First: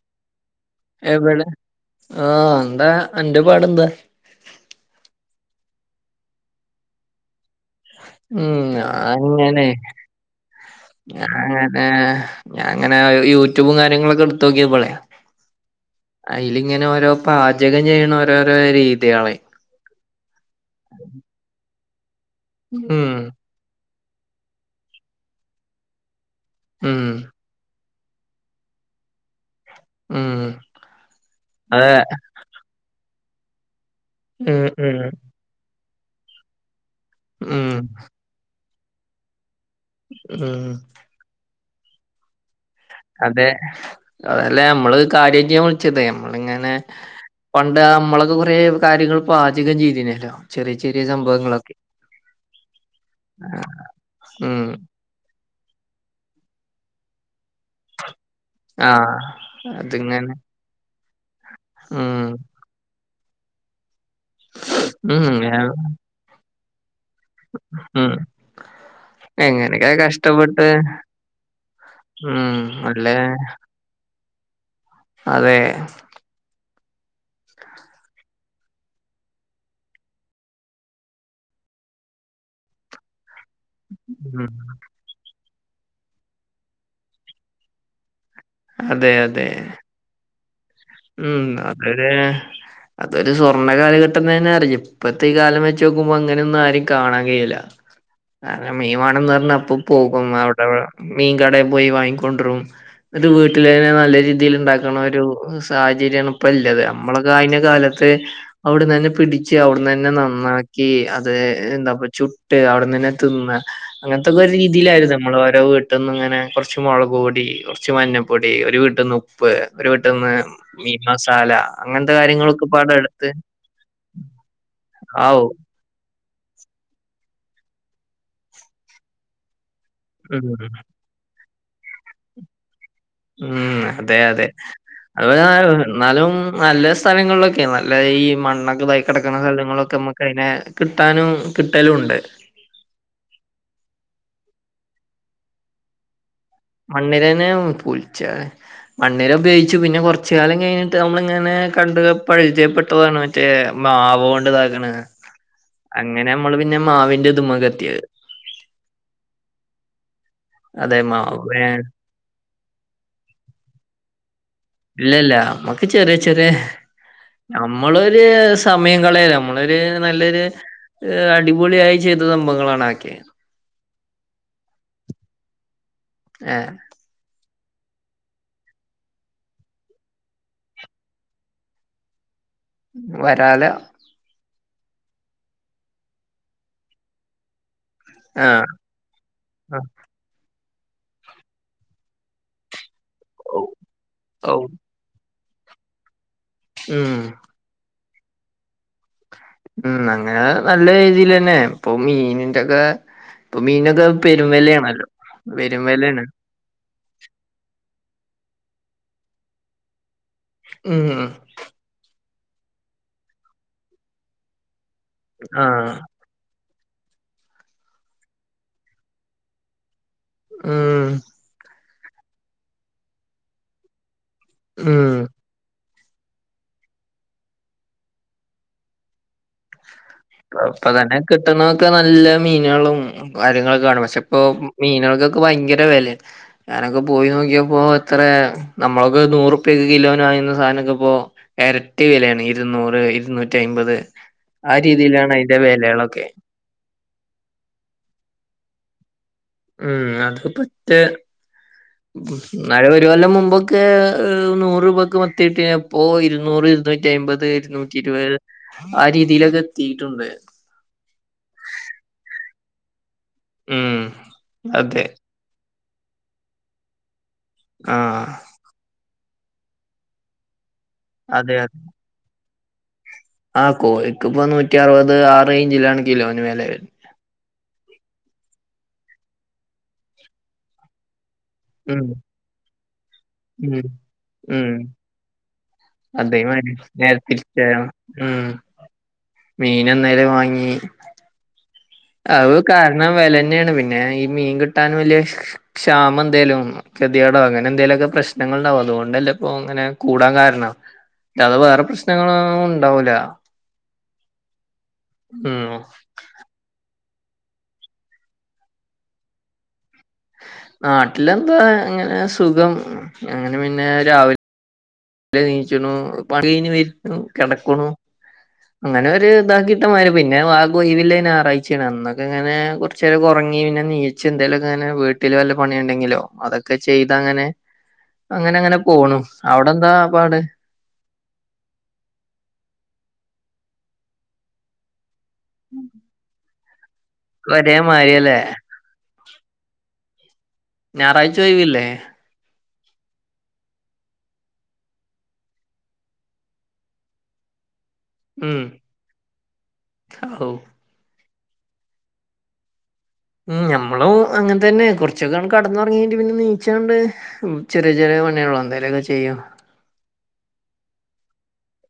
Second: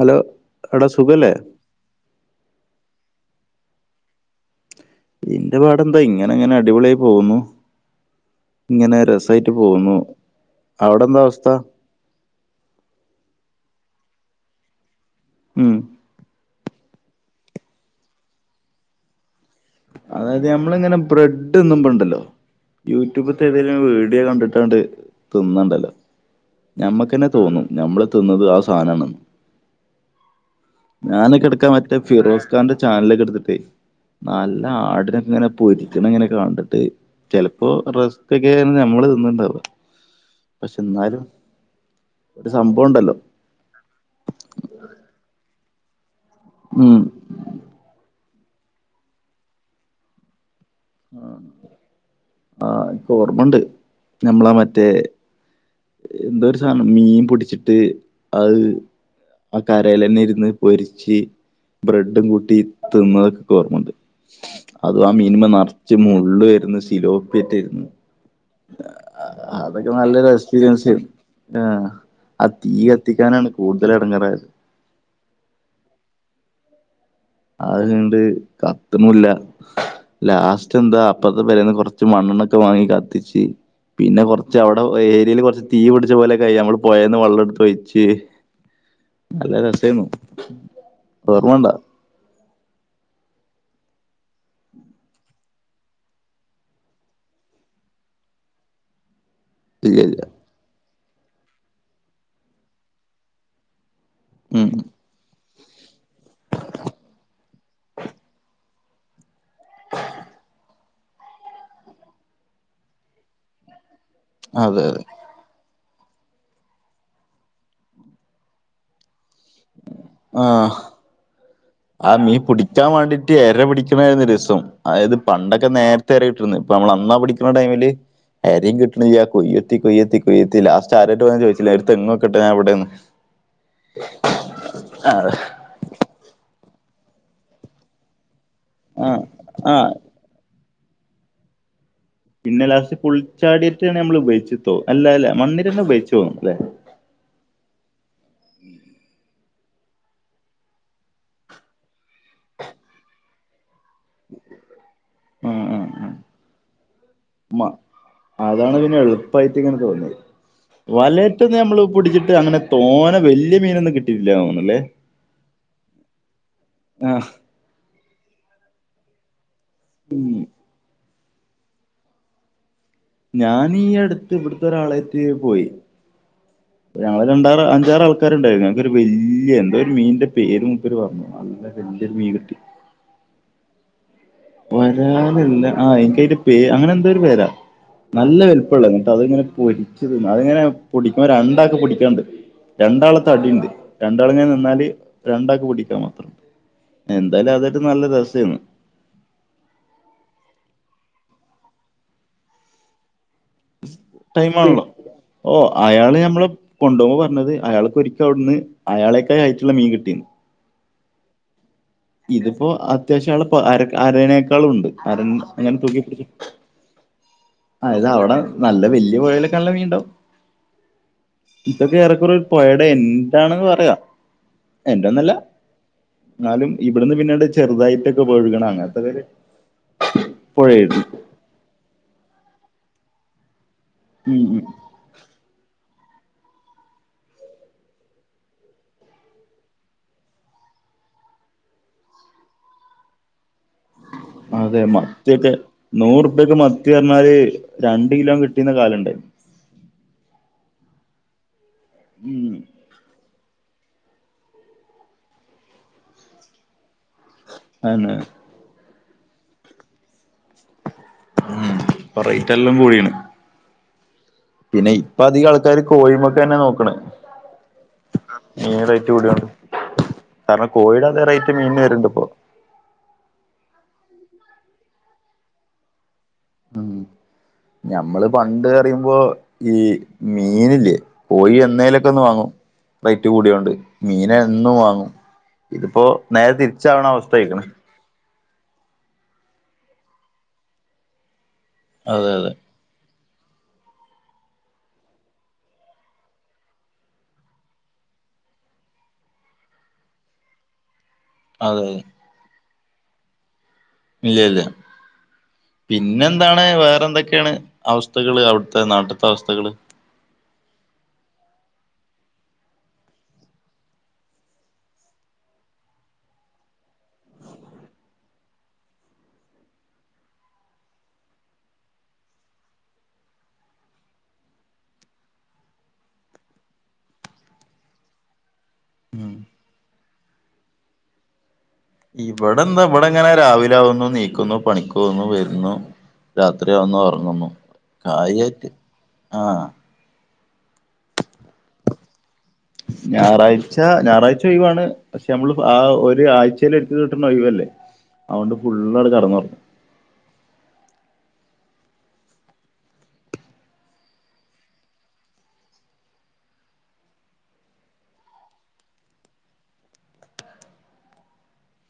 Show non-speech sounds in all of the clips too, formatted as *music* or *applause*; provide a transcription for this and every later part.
Hello എടാ സുഖല്ലേ എവിടെ ആഹ് എന്താ അന്റെ പാടെന്താ ഇന്റെ പാടെന്താ ഇങ്ങനെ ങ്ങനെ അടിപൊള്യായി പോകുന്നു ഉം ഇങ്ങനെ രസൈറ്റ് ഞാനിങ്ങനെ പോകുന്നു അവിടെ എന്താ അവസ്ഥ ഏഹ് ഞാൻ അങ്ങനെ യൂട്യൂബും കാര്യങ്ങളൊക്കെ ട്‌ത്തോക്യപ്പളെ ഉം അലിങ്ങനെ ഓരോ പാചകം ചെയ്യണ ഓരോരോ രീത്യാളെ അതായത് നമ്മളിങ്ങനെ ബ്രെഡ് ന്നുമ്പണ്ടല്ലോ ഉം യൂട്യൂബ് ത്തതില് വീഡിയോ കണ്ടിട്ടണ്ട് തിന്നണ്ടല്ലോ ഉം ഞമ്മക്കന്നെ തോന്നും ഞമ്മള് തിന്നത് ആ സാനണ് ഉം ഞാനൊക്കെ എടക്കാ അതെ മറ്റേ ഫിറോസ് ക്കാൻ്റെ ചാനലക്കട്ത്തിട്ടേ ഉം ഉം ആടിനൊക്കെ ഇങ്ങനെ പൊരിക്കണ ഇങ്ങനെ കണ്ടിട്ടെ ഉം ചിലപ്പോ റസ് പ്പേക്കാരം ഞമ്മള് തിന്നുണ്ടാവ ഉം രു സംബാണ് അതെ അതല്ലേ നമ്മള് കാര്യ ചെയ്യാൻ വിളിച്ചത് നമ്മളിങ്ങനെ ഉം പണ്ട് മ്മളൊക്കെ കൊറേ കാര്യങ്ങൾ പാചകം ചെയ്തിനല്ലോ ചെറിയ ചെറിയ സംഭവങ്ങളൊക്കെ ആ എനിക്ക് ഓർമ്മയുണ്ട്. ആഹ് നമ്മളാ ഉം മറ്റേ എന്തോ ഒരു സാധനം മീൻ പിടിച്ചിട്ട് അത് ആഹ് ആ കരെൽന്നെ അതിങ്ങനെ ഇരുന്ന് പൊരിച്ച് ബ്രെഡും ഉം കൂട്ടി തിന്നക്ഓർമ്മണ്ട് അതും ആ ഉം മീൻ മൊ ഞാൻ- നിറച്ച് മുള്ള് വരുന്ന ശിലോപ്പി ഉം എങ്ങനെയൊക്കെ പിറ്റൊരിന്ന്അതൊക്കെ നല്ല രസ കഷ്ടപ്പെട്ട് പിരൻ സിവ് ഉം അല്ലേ ആതീയ്യ്കത്തിക്കാനാണ് കൂടുതൽ എടങ്ങാറായത് അതെ അത് ഇണ്ട് ക ഇത് മുല്ല ലാസ്റ്റ് എന്താ അപ്പുറത്തെ പോരേന്ന്കൊറച്ച് മണ്ണെണ്ണൊക്കെ വാങ്ങി കത്തിച്ച് പിന്നെ ഉം കുറച്ച് അവിടെ ഏരിയയിൽ കുറച്ച് തീ പിടിച്ച പോലെൊക്കെ നമ്മൾ പുഴേന്ന് വെള്ളം എടുത്ത് ഒയിച്ച് അതെ അതെ നല്ല രസായിന്നു ഉം അതെല്ലെ അതൊരു സ്വർണ്ണ കാലഘട്ടം തന്നെ അറിയു ഇപ്പഴത്തെ ഈ കാലം വെച്ച് നോക്കുമ്പോ അങ്ങനെയ ഒന്നും ആരും കാണാൻ കഴിയില്ല കാരണം മീൻ വാണം എന്ന് പറഞ്ഞ ഇല്ല ഇല്ല ഇപ്പോപോകും അവിടെ മീൻ കടയി പോയി വാങ്ങിക്കൊണ്ട് വരും എന്നിട്ട്‌വീട്ടിൽ തന്നെ നല്ല രീതി രീതിൽ ഉം ഉണ്ടാക്ണ ഒരു സാഹചര്യമാണ് ഇപ്പല്ലത് നമ്മളൊക്കെ കയിഞ്ഞ കാലത്ത് അവിടെന്ന്ന്നെ പിടിച്ച് അവിടന്ന് തന്നെ നന്നാക്കി അത് എന്താപ്പ ചുട്ട് അവിടെന്ന് തന്നെ തിന്ന് അങ്ങനത്തെക്കൊരു അതെ അതെ രീതിയിലായിരുന്നു നമ്മൾ ഓരോ വീട്ട് പെട്ടന്ന് ഇങ്ങനെ കൊറച്ച് മുളക് പൊടി കുറച്ച് മഞ്ഞപ്പൊടി ഒരു വീട്ടിൽന്ന് ഉപ്പ് ഒരു വീട്ടന്ന് മീ ഈ മസാല അങ്ങനത്തെ ആഹ് മീൻ കാര്യങ്ങളൊക്കെ പിടിക്കാൻ പാട എടുത്ത് വേണ്ടിട്ട് ഏര പിടിക്കണതായിരുന്നു രസം അതായത് ആവു പണ്ടൊക്കെ നേരത്തെ ഇപ്പോ എരയിട്ടിരുന്നു ഇപ്പോ അന്നാ പിടിക്കണ ടൈമില് എരേം കിട്ടണ് ഇല്ലാ കുത്തി കുയ്യത്തി ഉം കുയ്യത്തി ലാസ്റ്റ് ആരട്ട് വന്ന് ചോദിച്ചില്ല ഒരു തെങ്ങ് വക്കട്ട ഞാൻ ഇവിടെന്ന് ഉം അതെ അതെ ആഹ് അതുപോലെ എന്നാലും നല്ല സ്ഥലങ്ങളിലൊക്കെയ നല്ല ഈ മണ്ണൊക്കെ ഇതായ് ആഹ് കിടക്കുന്ന ആഹ് സ്ഥലങ്ങളൊക്കെമ്മ കഴിഞ്ഞ്കിട്ടാനും കിട്ടലും ഉണ്ട് പിന്നെ ലാസ്റ്റ് പുൽച്ചാടിനെ വെച്ച് നമ്മള് ഉപയോഗിച്ച്പോം അല്ല അല്ല മണ്ണിര തന്നെ ഉപയോഗിച്ച് പോം മണ്ണിരേനെം പുൽചാ മണ്ണിര ഉപയോഗിച്ചു പിന്നെ കുറച്ച് കാലം കഴിഞ്ഞിട്ട് നമ്മളിങ്ങനെ കണ്ട് പരിചയപ്പെട്ടതാണ് മറ്റ മറ്റേ മാവ് കൊണ്ട് ഇതാക്ണ ആ ആ ആ അങ്ങനെ നമ്മള് പിന്നെ മാവിന്റെ ഇത്‌മക്ക് മ- എത്തിയത് അതാണ് പിന്നെ എളുപ്പം ഇയ്റ്റ് തോന്നിയത് അതെ മാവ് വലയറ്റ് അന്ന് നമ്മള് പിടിച്ചിട്ട് അങ്ങനെ തോനെ വലിയ മീനൊന്നും കിട്ടീട്ട് ഇല്ലന്ന് തോന്നുന്നല്ലേ ഇല്ലല്ല നമ്മുക്ക് ചെറിയ ചെറിയ ആ നമ്മളൊരു സമയം കളയല് നമ്മളൊരു ഉം. നല്ലൊരു അടിപൊളിയായി ചെയ്ത സംഭവങ്ങളാണ് അത് ഒക്കെ ഞൻ ഈ അടുത്ത് ഇവിടത്തെ ഒരാളെയിട്ട്പോയി ഏഹ് ഞങ്ങള് രണ്ടാറ് അഞ്ചാറ് ആൾക്കാര് ഉണ്ടായിരുന്നു ഞങ്ങക്കൊരു വലിയ എന്താ ഒരു മീന്റെ പേര് മൂപ്പര്പറഞ്ഞു നല്ല വലിയ ഒരു മീൻ കിട്ടി വരാലാ വരാല് അല്ല ആഹ് എനിക്ക് അയിന്റെ പേര് അങ്ങനെ എന്തോ ഒരു പേരാ നല്ല ആഹ് വലുപ്പമുള്ള എന്നിട്ട് അത്ങ്ങന പൊരിച്ച്അത് ഇങ്ങനെ പുടിക്കുമ്പോ രണ്ടാൾക് പടിക്കാണ്ട് രണ്ടാളെ തടി ആഹ് ഉണ്ട് രണ്ടാൾ ഇങ്ങനെ ഔ നിന്നാല് രണ്ടാൾക്ക് പിടിക്കാൻ മാത്രം ഉം എന്തായാലും അത്‌ നല്ല രസാരുന്നു ഉം അങ്ങനെ നല്ല രീതിൽ തന്നെ പൊങ്ങി മീനിന്റെ ഇത് ഇപ്പൊ മീനൊക്കെ പെരും ടൈം ആണല്ലോ വിലയാണല്ലോ പെരുവിലയണ് കൊണ്ടോവുമ്പോപറഞ്ഞത് അയാൾക്ക്‌ ഒരിക്കെ അവിടുന്ന് അയാളെക്കായി വെയിറ്റുള്ള മീൻ കിട്ടിന്ന് മ്ഹ് ഇതിപ്പോ അത്യാവശ്യം അയാളെ അരേനേക്കാളും ഉണ്ട് അര അങ്ങനെ ആഹ് തൂക്കി പി അല്ല അവിടെ നല്ല വല്യ പൊഴയിലൊക്കെയുള്ള മീനുണ്ടാവോ മ്ഹ് ഇതൊക്കെ ഏറെക്കുറേ പോയേടെ എന്റാണെന്ന് പറയാം ഉം എന്റെന്നല്ല എന്നാലും ഇവിടുന്ന് പിന്നീട് ചെറുതായിട്ടൊക്കെ പോഴുകണ അങ്ങനത്തെ ഒര് ഇപ്പൊ തന്നെ കിട്ടുന്നതൊക്കെ നല്ല മീനുകളും കാര്യങ്ങളൊക്കെ കാണും പക്ഷെ ഇപ്പൊ ഉം ഉം മീനുകൾക്ക് ഭയങ്കര വിലയാണ് ഞാനൊക്കെ പോയി നോക്കിയപ്പോ എത്രയാ നമ്മളൊക്കെ നൂറുപ്പിക്കൊക്കെ കിലോന് വാങ്ങിന്ന സാധനൊക്കെ ഇപ്പോ എരട്ടി വിലയാണ് ഇരുന്നൂറ് ഇരുന്നൂറ്റി അയിമ്പത് അതെ മത്തിയൊക്കെ നൂറുപക്ക് മത്തി പറഞ്ഞാല് രണ്ട് കിലോ കിട്ടീന്ന കാലോണ്ട് ഉം അത് പറ്റ് ഉം ന്നാലും ഒരു കൊല്ലം മുമ്പ് ക്കെ നൂറുരൂപക്ക് മത്തി കിട്ടി അപ്പോ ഇരുന്നൂറ് ഇരുന്നൂറ്റി അയിമ്പത് ഇരുന്നൂറ്റി അതന്നെ ഇരുപത് ആഹ് രീതിയിലൊക്കെ എത്തിട്ടുണ്ട് ഉം ഇപ്പൊ റെയിറ്റെല്ലാം കൂടിണ് ഉം പിന്നെ അതെ ഇപ്പൊ അധിക്കാൾക്കാരും കോഴിമക്കെന്നെ നോക്ക്ണെ. ആഹ് മീൻ റെയ്റ്റൂടാണ് കാരണം കോഴിടെ അതേ അതെ റെയ്റ്റ് മീൻ ന് വെര്ണ്ട് പ്പോ ആഹ് കോഴിക്ക് പ്പോ നൂറ്റ്യറുപത് ആ റെയ്ഞ്ചിലാണ് കിലോന് വെല വെര് ഉം ഞമ്മള് പണ്ട് പറിമ്പോ ഈ മീനില്ലേ കോഴി ഉം ന്നെലൊക്കൊന്ന് വാങ്ങും റേറ്റ് കൂട്യോണ്ട് ഉം ഉം മീനെന്നും വാങ്ങും. ഇത്പ്പോ നേരെ അതേമാതിരി തിരിച്ചവണ നേരെ അവസഥയ്ക്ക്ണ്. തിരിച്ചാണ് ഉം മീനെന്നെലും വാങ്ങി അതെ അതെ അതെ അത് കാരണം വേലെന്നെണ് പിന്നെ ഈ മീൻ കിട്ടാൻ വെല്ല്യ ക്ഷ് ക്ഷ ക്ഷാമ ന്തേലും വന്നോ കെത്യെടോ അങ്ങനെന്തെലൊക്കെ പ്രശ്നങ്ങള്ണ്ടാവും അതൊണ്ടല്ലെ പ്പോ ഇങ്ങനെ കൂടാൻ കാരണം അല്ലാതെ വേറെ അതെ പ്രശ്നങ്ങളൊന്നുണ്ടാവൂല. ഇല്ല്യ ല്ല ഉം പി ന്നെന്താണ് വേറെന്തൊക്കെണ് അവസ്ഥകള് അവ്ട്ത്തെ നാട്ട്ത്തെ അവസ്ഥകള് നാട്ടിലെന്താ അങ്ങനെ സുഖം അങ്ങനെ പിന്നെ രാവി ലെ നീച്ച്ണു പണി കയ്ഞ്ഞ് വെര്ന്നു കെടക്ക്ണു. അങ്ങനൊര് ഇതാക്കിട്ടമാരി പിന്നെ ആ കൊയ് വിലേ ഞാറാഴ്ച്യാണ് അന്നൊക്കെങ്ങനെ കൊർ ചെരൊക്കെ ഒർങ്ങി പിന്നെ നീച് എന്തെലൊക്കെങ്ങനെ വീട്ടില് വല്ല പണി ഉണ്ടെങ്കിലോ അതൊക്കെ ചെയ്തങ്ങനെ അങ്ങനങ്ങനെ പോണു. ഉം അവടെന്താ പാട്? ഇവടെന്താ ഇബടെങ്ങനെ രാവിലാകുന്നു നീക്കുന്നു പണിക്കോവുന്നു വെര്ന്നു. രാത്രിയാവുന്നു ഓർങ്ങുന്നു ഒരേ മാരിയല്ലേ കാര്യായിട്ട് ആഹ് ഞായറാഴ്ച്ചൊയ് വില്ലേ ഞായറാഴ്ച ഞായറാഴ്ചൊഴ് വാണ് പക്ഷെ അമ്മള് ആ ഒരു ആഴ്‌ച്ചേലൊര്ക്കെ കിട്ട്ണ ഒഴിവല്ലേ അതൊണ്ട് ഫുള്ളട് കട്ന്നോർങ്ങി. കൗ ഉം ഞമ്മളു അങ്ങൻ തന്നെ കൊർച്ചൊക്കണ്ട് കട്ന്നൊർങ്ങ്യാണ്ട് പിന്നെ നീച്ചണ്ട് ഉം ചെറ്യെ ചെറ്യെ പണികളോ എന്തേലൊക്കെ ചെയ്യും.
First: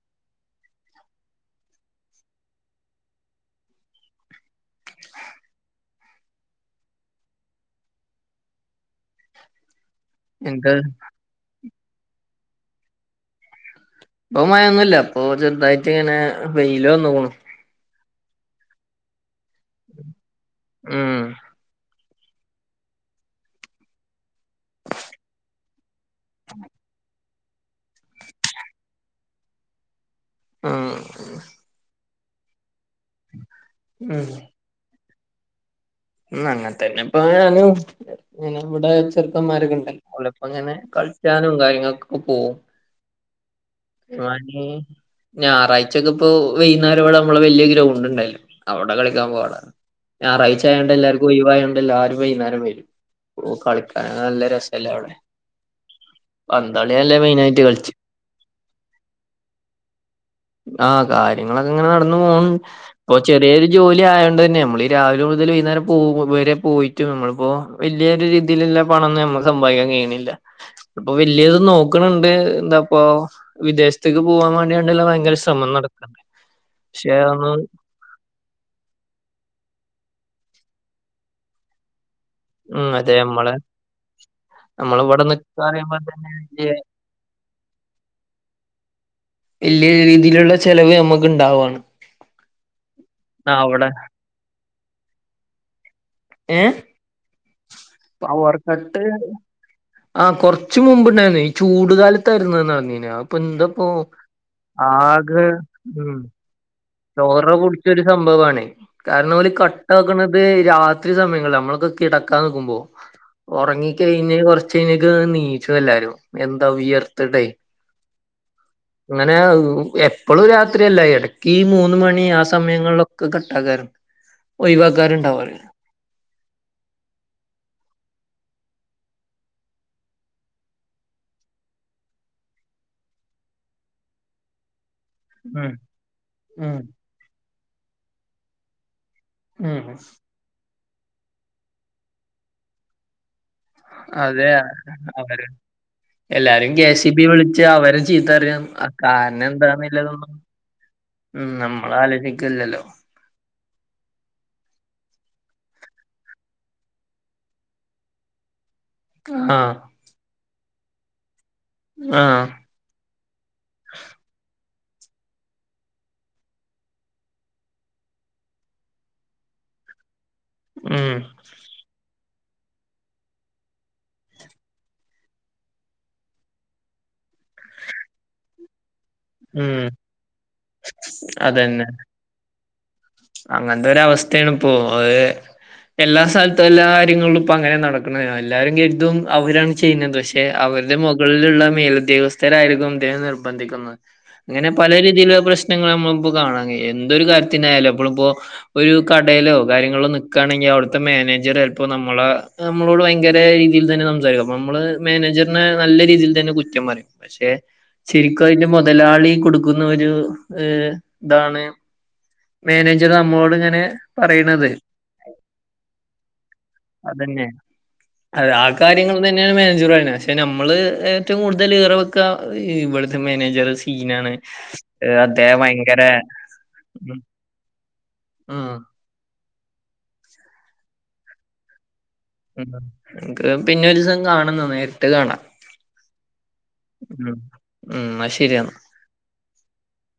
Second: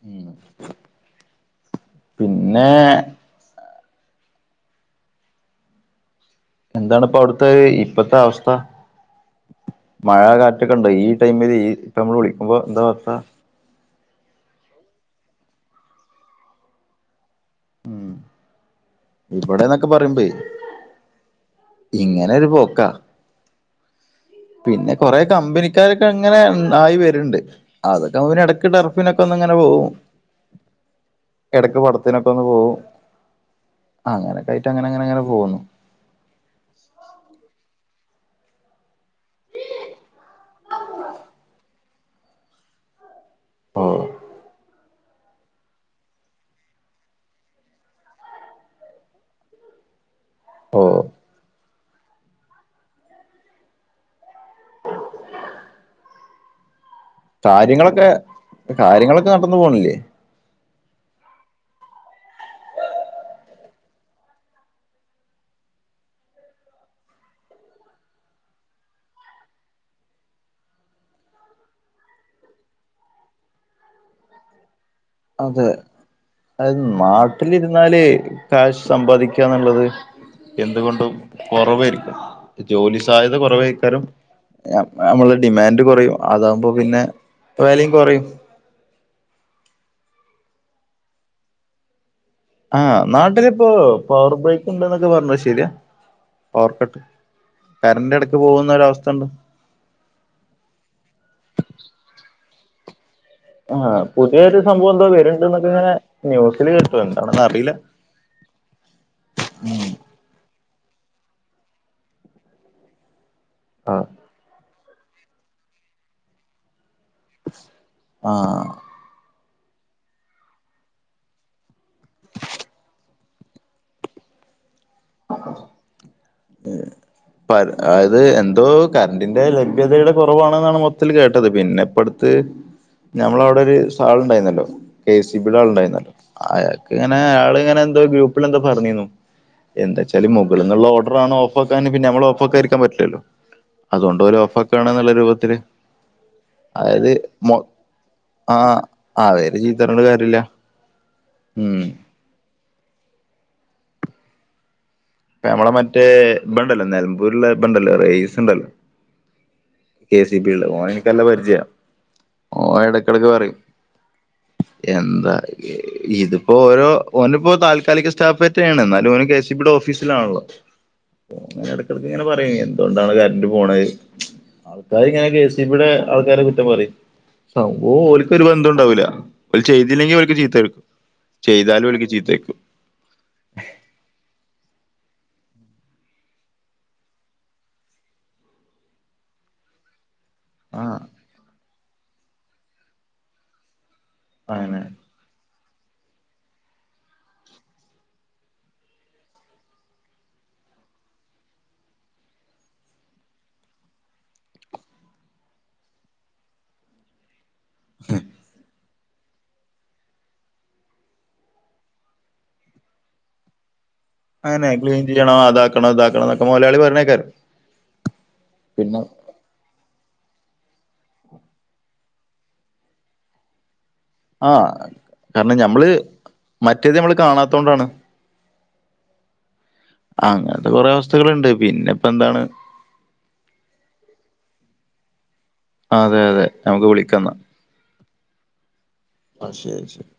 ഉം പിന്നെ എന്താണ് പ്പോ അവട്ത്തെ ഇപ്പത്തെ അവസ്ഥ മഴ എന്താ കാറ്റൊക്കെണ്ടോ ഈ ടൈമ്‌ല് ഈ *unintelligible* വിളിക്കുമ്പോൾ എന്താ വസ്ഥ അപ്പ മയൊന്നുല്ല ഇപ്പൊ ചെറ്തായിട്ട് ങ്ങനെ വെയില് വന്നോക്ക്ണു. ഉം ഇബടെന്നൊക്കെ പറിമ്പെയ് ഉം ഇങ്ങനൊരു പോക്കാ പിന്നെ കൊറെ കമ്പനിക്കാരൊക്കെ ങ്ങനെ ആയി വെര്ണ്ട്. അതൊക്കെ എടക്ക് ടർഫിനൊക്കൊന്ന് ങ്ങനെ പോവും ഉം എടക്ക് പടത്തിനൊക്കൊന്ന് പോവും ഉം അങ്ങനെക്കയിട്ടങ്ങന ങ്ങനെ ങ്ങനെ പോവുന്നു. ഉം അങ്ങൻത്തന്നെപ്പൊ *unintelligible* ഞങ്ങളവടെ ചെറ്ക്കന്മാരൊക്കെണ്ട് അവലൊപ്പങ്ങനെ കളിച്ചാനും കാര്യങ്ങക്കൊക്കെ പോവും. *unintelligible* ആഹ് *unintelligible* ഞായറാഴ്ചക്കെ പ്പോ വൈകുന്നേരംവടെ അമ്മളെ വെല്യ ഗ്രൗണ്ട് ണ്ടാല്ലോ അവടെ കളിക്കാൻ പോവാ *unintelligible* ഓ ഞാറാഴ്ചായോണ്ട് എല്ലാര് കൊയ് വായോണ്ടെല്ലാരും വൈന്നാരം വരും ഓഹ് കളിക്കൻ നല്ല രസല്ലവടെ ഉം പന്തള്യല്ലേ മെയിൻ കാര്യങ്ങളൊക്കെ കാര്യങ്ങളൊക്കെ നടന്ന് പോണില്ലേ? ആഹ് കാര്യങ്ങളൊക്കെ ങ്ങനെ നടന്ന് പോകുന്നു. ഇപ്പോ ചെറിയൊരു ജോലി ആയോണ്ടെന്നെ നമ്മളീ രാവിലെ കൂടുതൽ വൈകുന്നേരം പോ വരെ പോയിട്ടും നമ്മളിപ്പോ വലിയൊരു രീതിയിലുള്ള പണമൊന്നും നമ്മക്ക് സമ്പാദിക്കാൻ കഴിയിണില്ല ഇപ്പൊ വലിയത് നോക്ക്ണണ്ട് എന്താപ്പ വിദേശത്തേക്ക് പോവാൻ വേണ്ടിയണ്ടല്ലോ വ അതെ അത് അതൊന്നും നാട്ടിലിരുന്നാല് കാശ് സമ്പാദിക്കാ ന്ന്ള്ളത് എന്തുകൊണ്ടും കൊറവായിരിക്കും ഉം ജോലി അതെ സാധ്യത നമ്മളെ കൊറവേക്കാരം നമ്മളിവിടെ നമ്മെള നിക്കാ ഡിമാൻഡ് പറയുമ്പോ കൊറയും തന്നെ അതാവു മ്പോ വലിയ പിന്നെ പ്പ വെലിം കോറിം ല്ല്യേ രീതില്ള്ള ചെലവ് നമ്മക്ക് ണ്ടാവാണ് ആഹ് നാട്ടിലിപ്പോ പവർ ബ്രേക്ക് ഉണ്ട് ന്നക്കെ പറഞ്ഞത് ശരിയാ പവർ കട്ട് കറന്റ് ഇടക്ക് പോകുന്ന പവർക്കട്ട് ഒരവസ്ഥ ഉണ്ട് ആഹ് കൊറച്ച് മുമ്പ്ണ്ടായിന്ന് ഈ ചൂടു കാലത്തായിരുന്നന്ന് നടന്നീന്ന് പെന്തപ്പോ ആഹ് ആകെ ഉം ഡോസിൽ കിട്ടും ചോറ കുടിച്ചൊരു സംഭവാണ് കാരനോൽ കട്ടാക്ക്ണത് രാത്രി സമയങ്ങളില നമ്മളൊക്കെ കിടക്കാൻ നിക്കുമ്പോ ഒറങ്ങി ആഹ് കഴിഞ്ഞ കൊറച്ച കഴിഞ്ഞക്ക് നീച്ചല്ലാരും എന്താ ഉയർ തിട്ടെ ആഹ് ങ്ങനെ എപ്പളും രാത്രിയല എ ട ഈ മൂന്ന് മണി ആ സമയങ്ങളിലൊക്കെ കട്ടാക്കാർണ്ട് ഒഴിവാക്കാറ്ണ്ടാവാ ഏ അതായത് എന്തോ കറന്റിന്റെ ലഭ്യതയുടെ കൊറവാണ് ന്നാണ് മൊത്തത്തിൽ കേട്ടത് പിന്നെ പ്പോ ത് ഞമ്മള വിടെ ഒരു സാള് ഉണ്ടായിന്നല്ലോ കെ സി ബിയുടെ ആള ഉം ണ്ടായിന്ന് ഉം അയാൾക്ക് ങ്ങനെ അയാൾ ഇങ്ങനെ എന്തോ ഗ്രൂപ്പിൽ എന്തോ പറഞ്ഞിന്നു ഉം എന്താ ച്ചാല് മുകളിൽന്നുള്ള ഓഡർ ആണ് ഓഫ് ആക്കാന് പിന്നെ നമ്മള് ഓഫാക്കാതിരിക്കാൻ പറ്റില്ലല്ലോ അതുകൊണ്ട് ഓല് അതെ ഓഫ് ആക്കാണ് എന്നുള്ള അവര് രൂപത്തില് എല്ലാരും കെ അതായത് സി ബി മൊ വിളിച്ച്ച് അവര് ചീത്തറിയും ആഹ് കാരണം അവര് ചീത്ത പറഞ്ഞിട്ട് എന്താന്നല്ലതോന്നും കാര്യമില്ല ഉം നമ്മള ആലോചിക്കല്ലല്ലോ പ്പ നമ്മളെ മറ്റേ ബണ്ടല്ലോ നിലമ്പൂരിലെ ബണ്ടല്ലോ റഹീസ് ണ്ടല്ലോ ആഹ് കെ സി ബി ള്ളെ ഓ എനക്ക് ല്ല പരിചയാ ആഹ് ഓ എടക്കെടക്ക് പറയും എന്താ ഇതിപ്പോ ഓരോ ഓനിപ്പോ താൽ ക്കാലിക സ്റ്റാഫ്റ്റെണ് ന്നാലും ഓ കെ സ് ഇ ബിടെ ഓഫ് ഫീസിലാണല്ലോ ഉം എടക്ക്പറെയെ എന്തുകൊണ്ടാണ് കരന്റ് പോണത് ആൾക്കാര് ങ്ങനെ കെ സ് ഇ ബി ടെ ആൾക്കാരെ കുറ്റം പറയും സംഭവം ഓൽക്കൊരു ബന്ധും ണ്ടാവൂല്ല ഓല് ഉം ചെയ്തില്ലെങ്കിഓല്ക് ചീത്തേക്കും ചെയ്താലും ഓല്ക് ചീത്തേക്കും അങ്ങനത്തൊര അവസ്ഥയണിപ്പോ അത് എല്ലാ സൽത്തും എല്ലാ ആര്യങ്ങളും ഇപ്പൊ അങ്ങന നടക്ണത് അല്ലാരും കെര്തും അവരാണ് ചെയ്യുന്നത്പഷേ ക്ഷേ അവരുടെ ആഹ് മൊകളിലുള്ള മേലുദ്യോഗസ്ഥരായിരിക്കും ദ്ദേഹം നിർബന്ധിക്കുന്നത് ങ്ങനെ അങ്ങനെ പല രീതിയിലുള്ള പ്രശ്നങ്ങള് നമ്മളിപ്പോ കാണാകഴിയും എന്തൊരു കാര്യത്തിനായാലും അപ്പോ ളിപ്പോ ഒരു കടേലോ കാര്യങ്ങളോന്ക്കാണെങ്കി അവിടുത്തെ മാനേജർചൽപ്പോനമ്മളെ നമ്മളോട് ഭയങ്കര രീതിയിൽ തന്നെ സംസാരിക്കും അപ്പനമ്മള് മാനേജറിനെ നല്ല രീതിയിൽ തന്നെ കുറ്റംപറിം പക്ഷെ ശരിക്കു അതിന്റെമൊതലാളി കൊടുക്കുന്ന ഒരു ഇതാണ് മേനേജർ നമ്മളോട്ങ്ങനെ അങ്ങനെക്ലീൻചെയ്യണോ അതാക്കണോ ഇതാക്കണം ന്നൊക്കെ മൊയ്ലാളി പറഞ്ഞേകാരം അതന്നെ അത് ആ പിന്നെ കാര്യങ്ങൾ തന്നെയാണ് മാനേജർയ പക്ഷെ നമ്മള് ഏറ്റവും കൂടുതല് ഈറവെക്ക ഇവിട് ത്തെമാനേജർസി ആഹ് കാരണം സീനാണ്അദ്ദേഹംഭയങ്കര ത്തൊണ്ടാണ് ഉം ആഅങ്ങൻത്തെ കൊറെ അവസ്ഥകളൂണ്ട് പിന്നെ ഇപ്പന്താണ് ക്ക് പിന്നെ ഒരു ദിസം കാണന്നുണ്ട്നേരിട്ട് കാണാ അതെ അതെനമക്ക് വിളികാന്ന ഉം എന്നാ ശരിയെന്നാ ശെരി ശെരി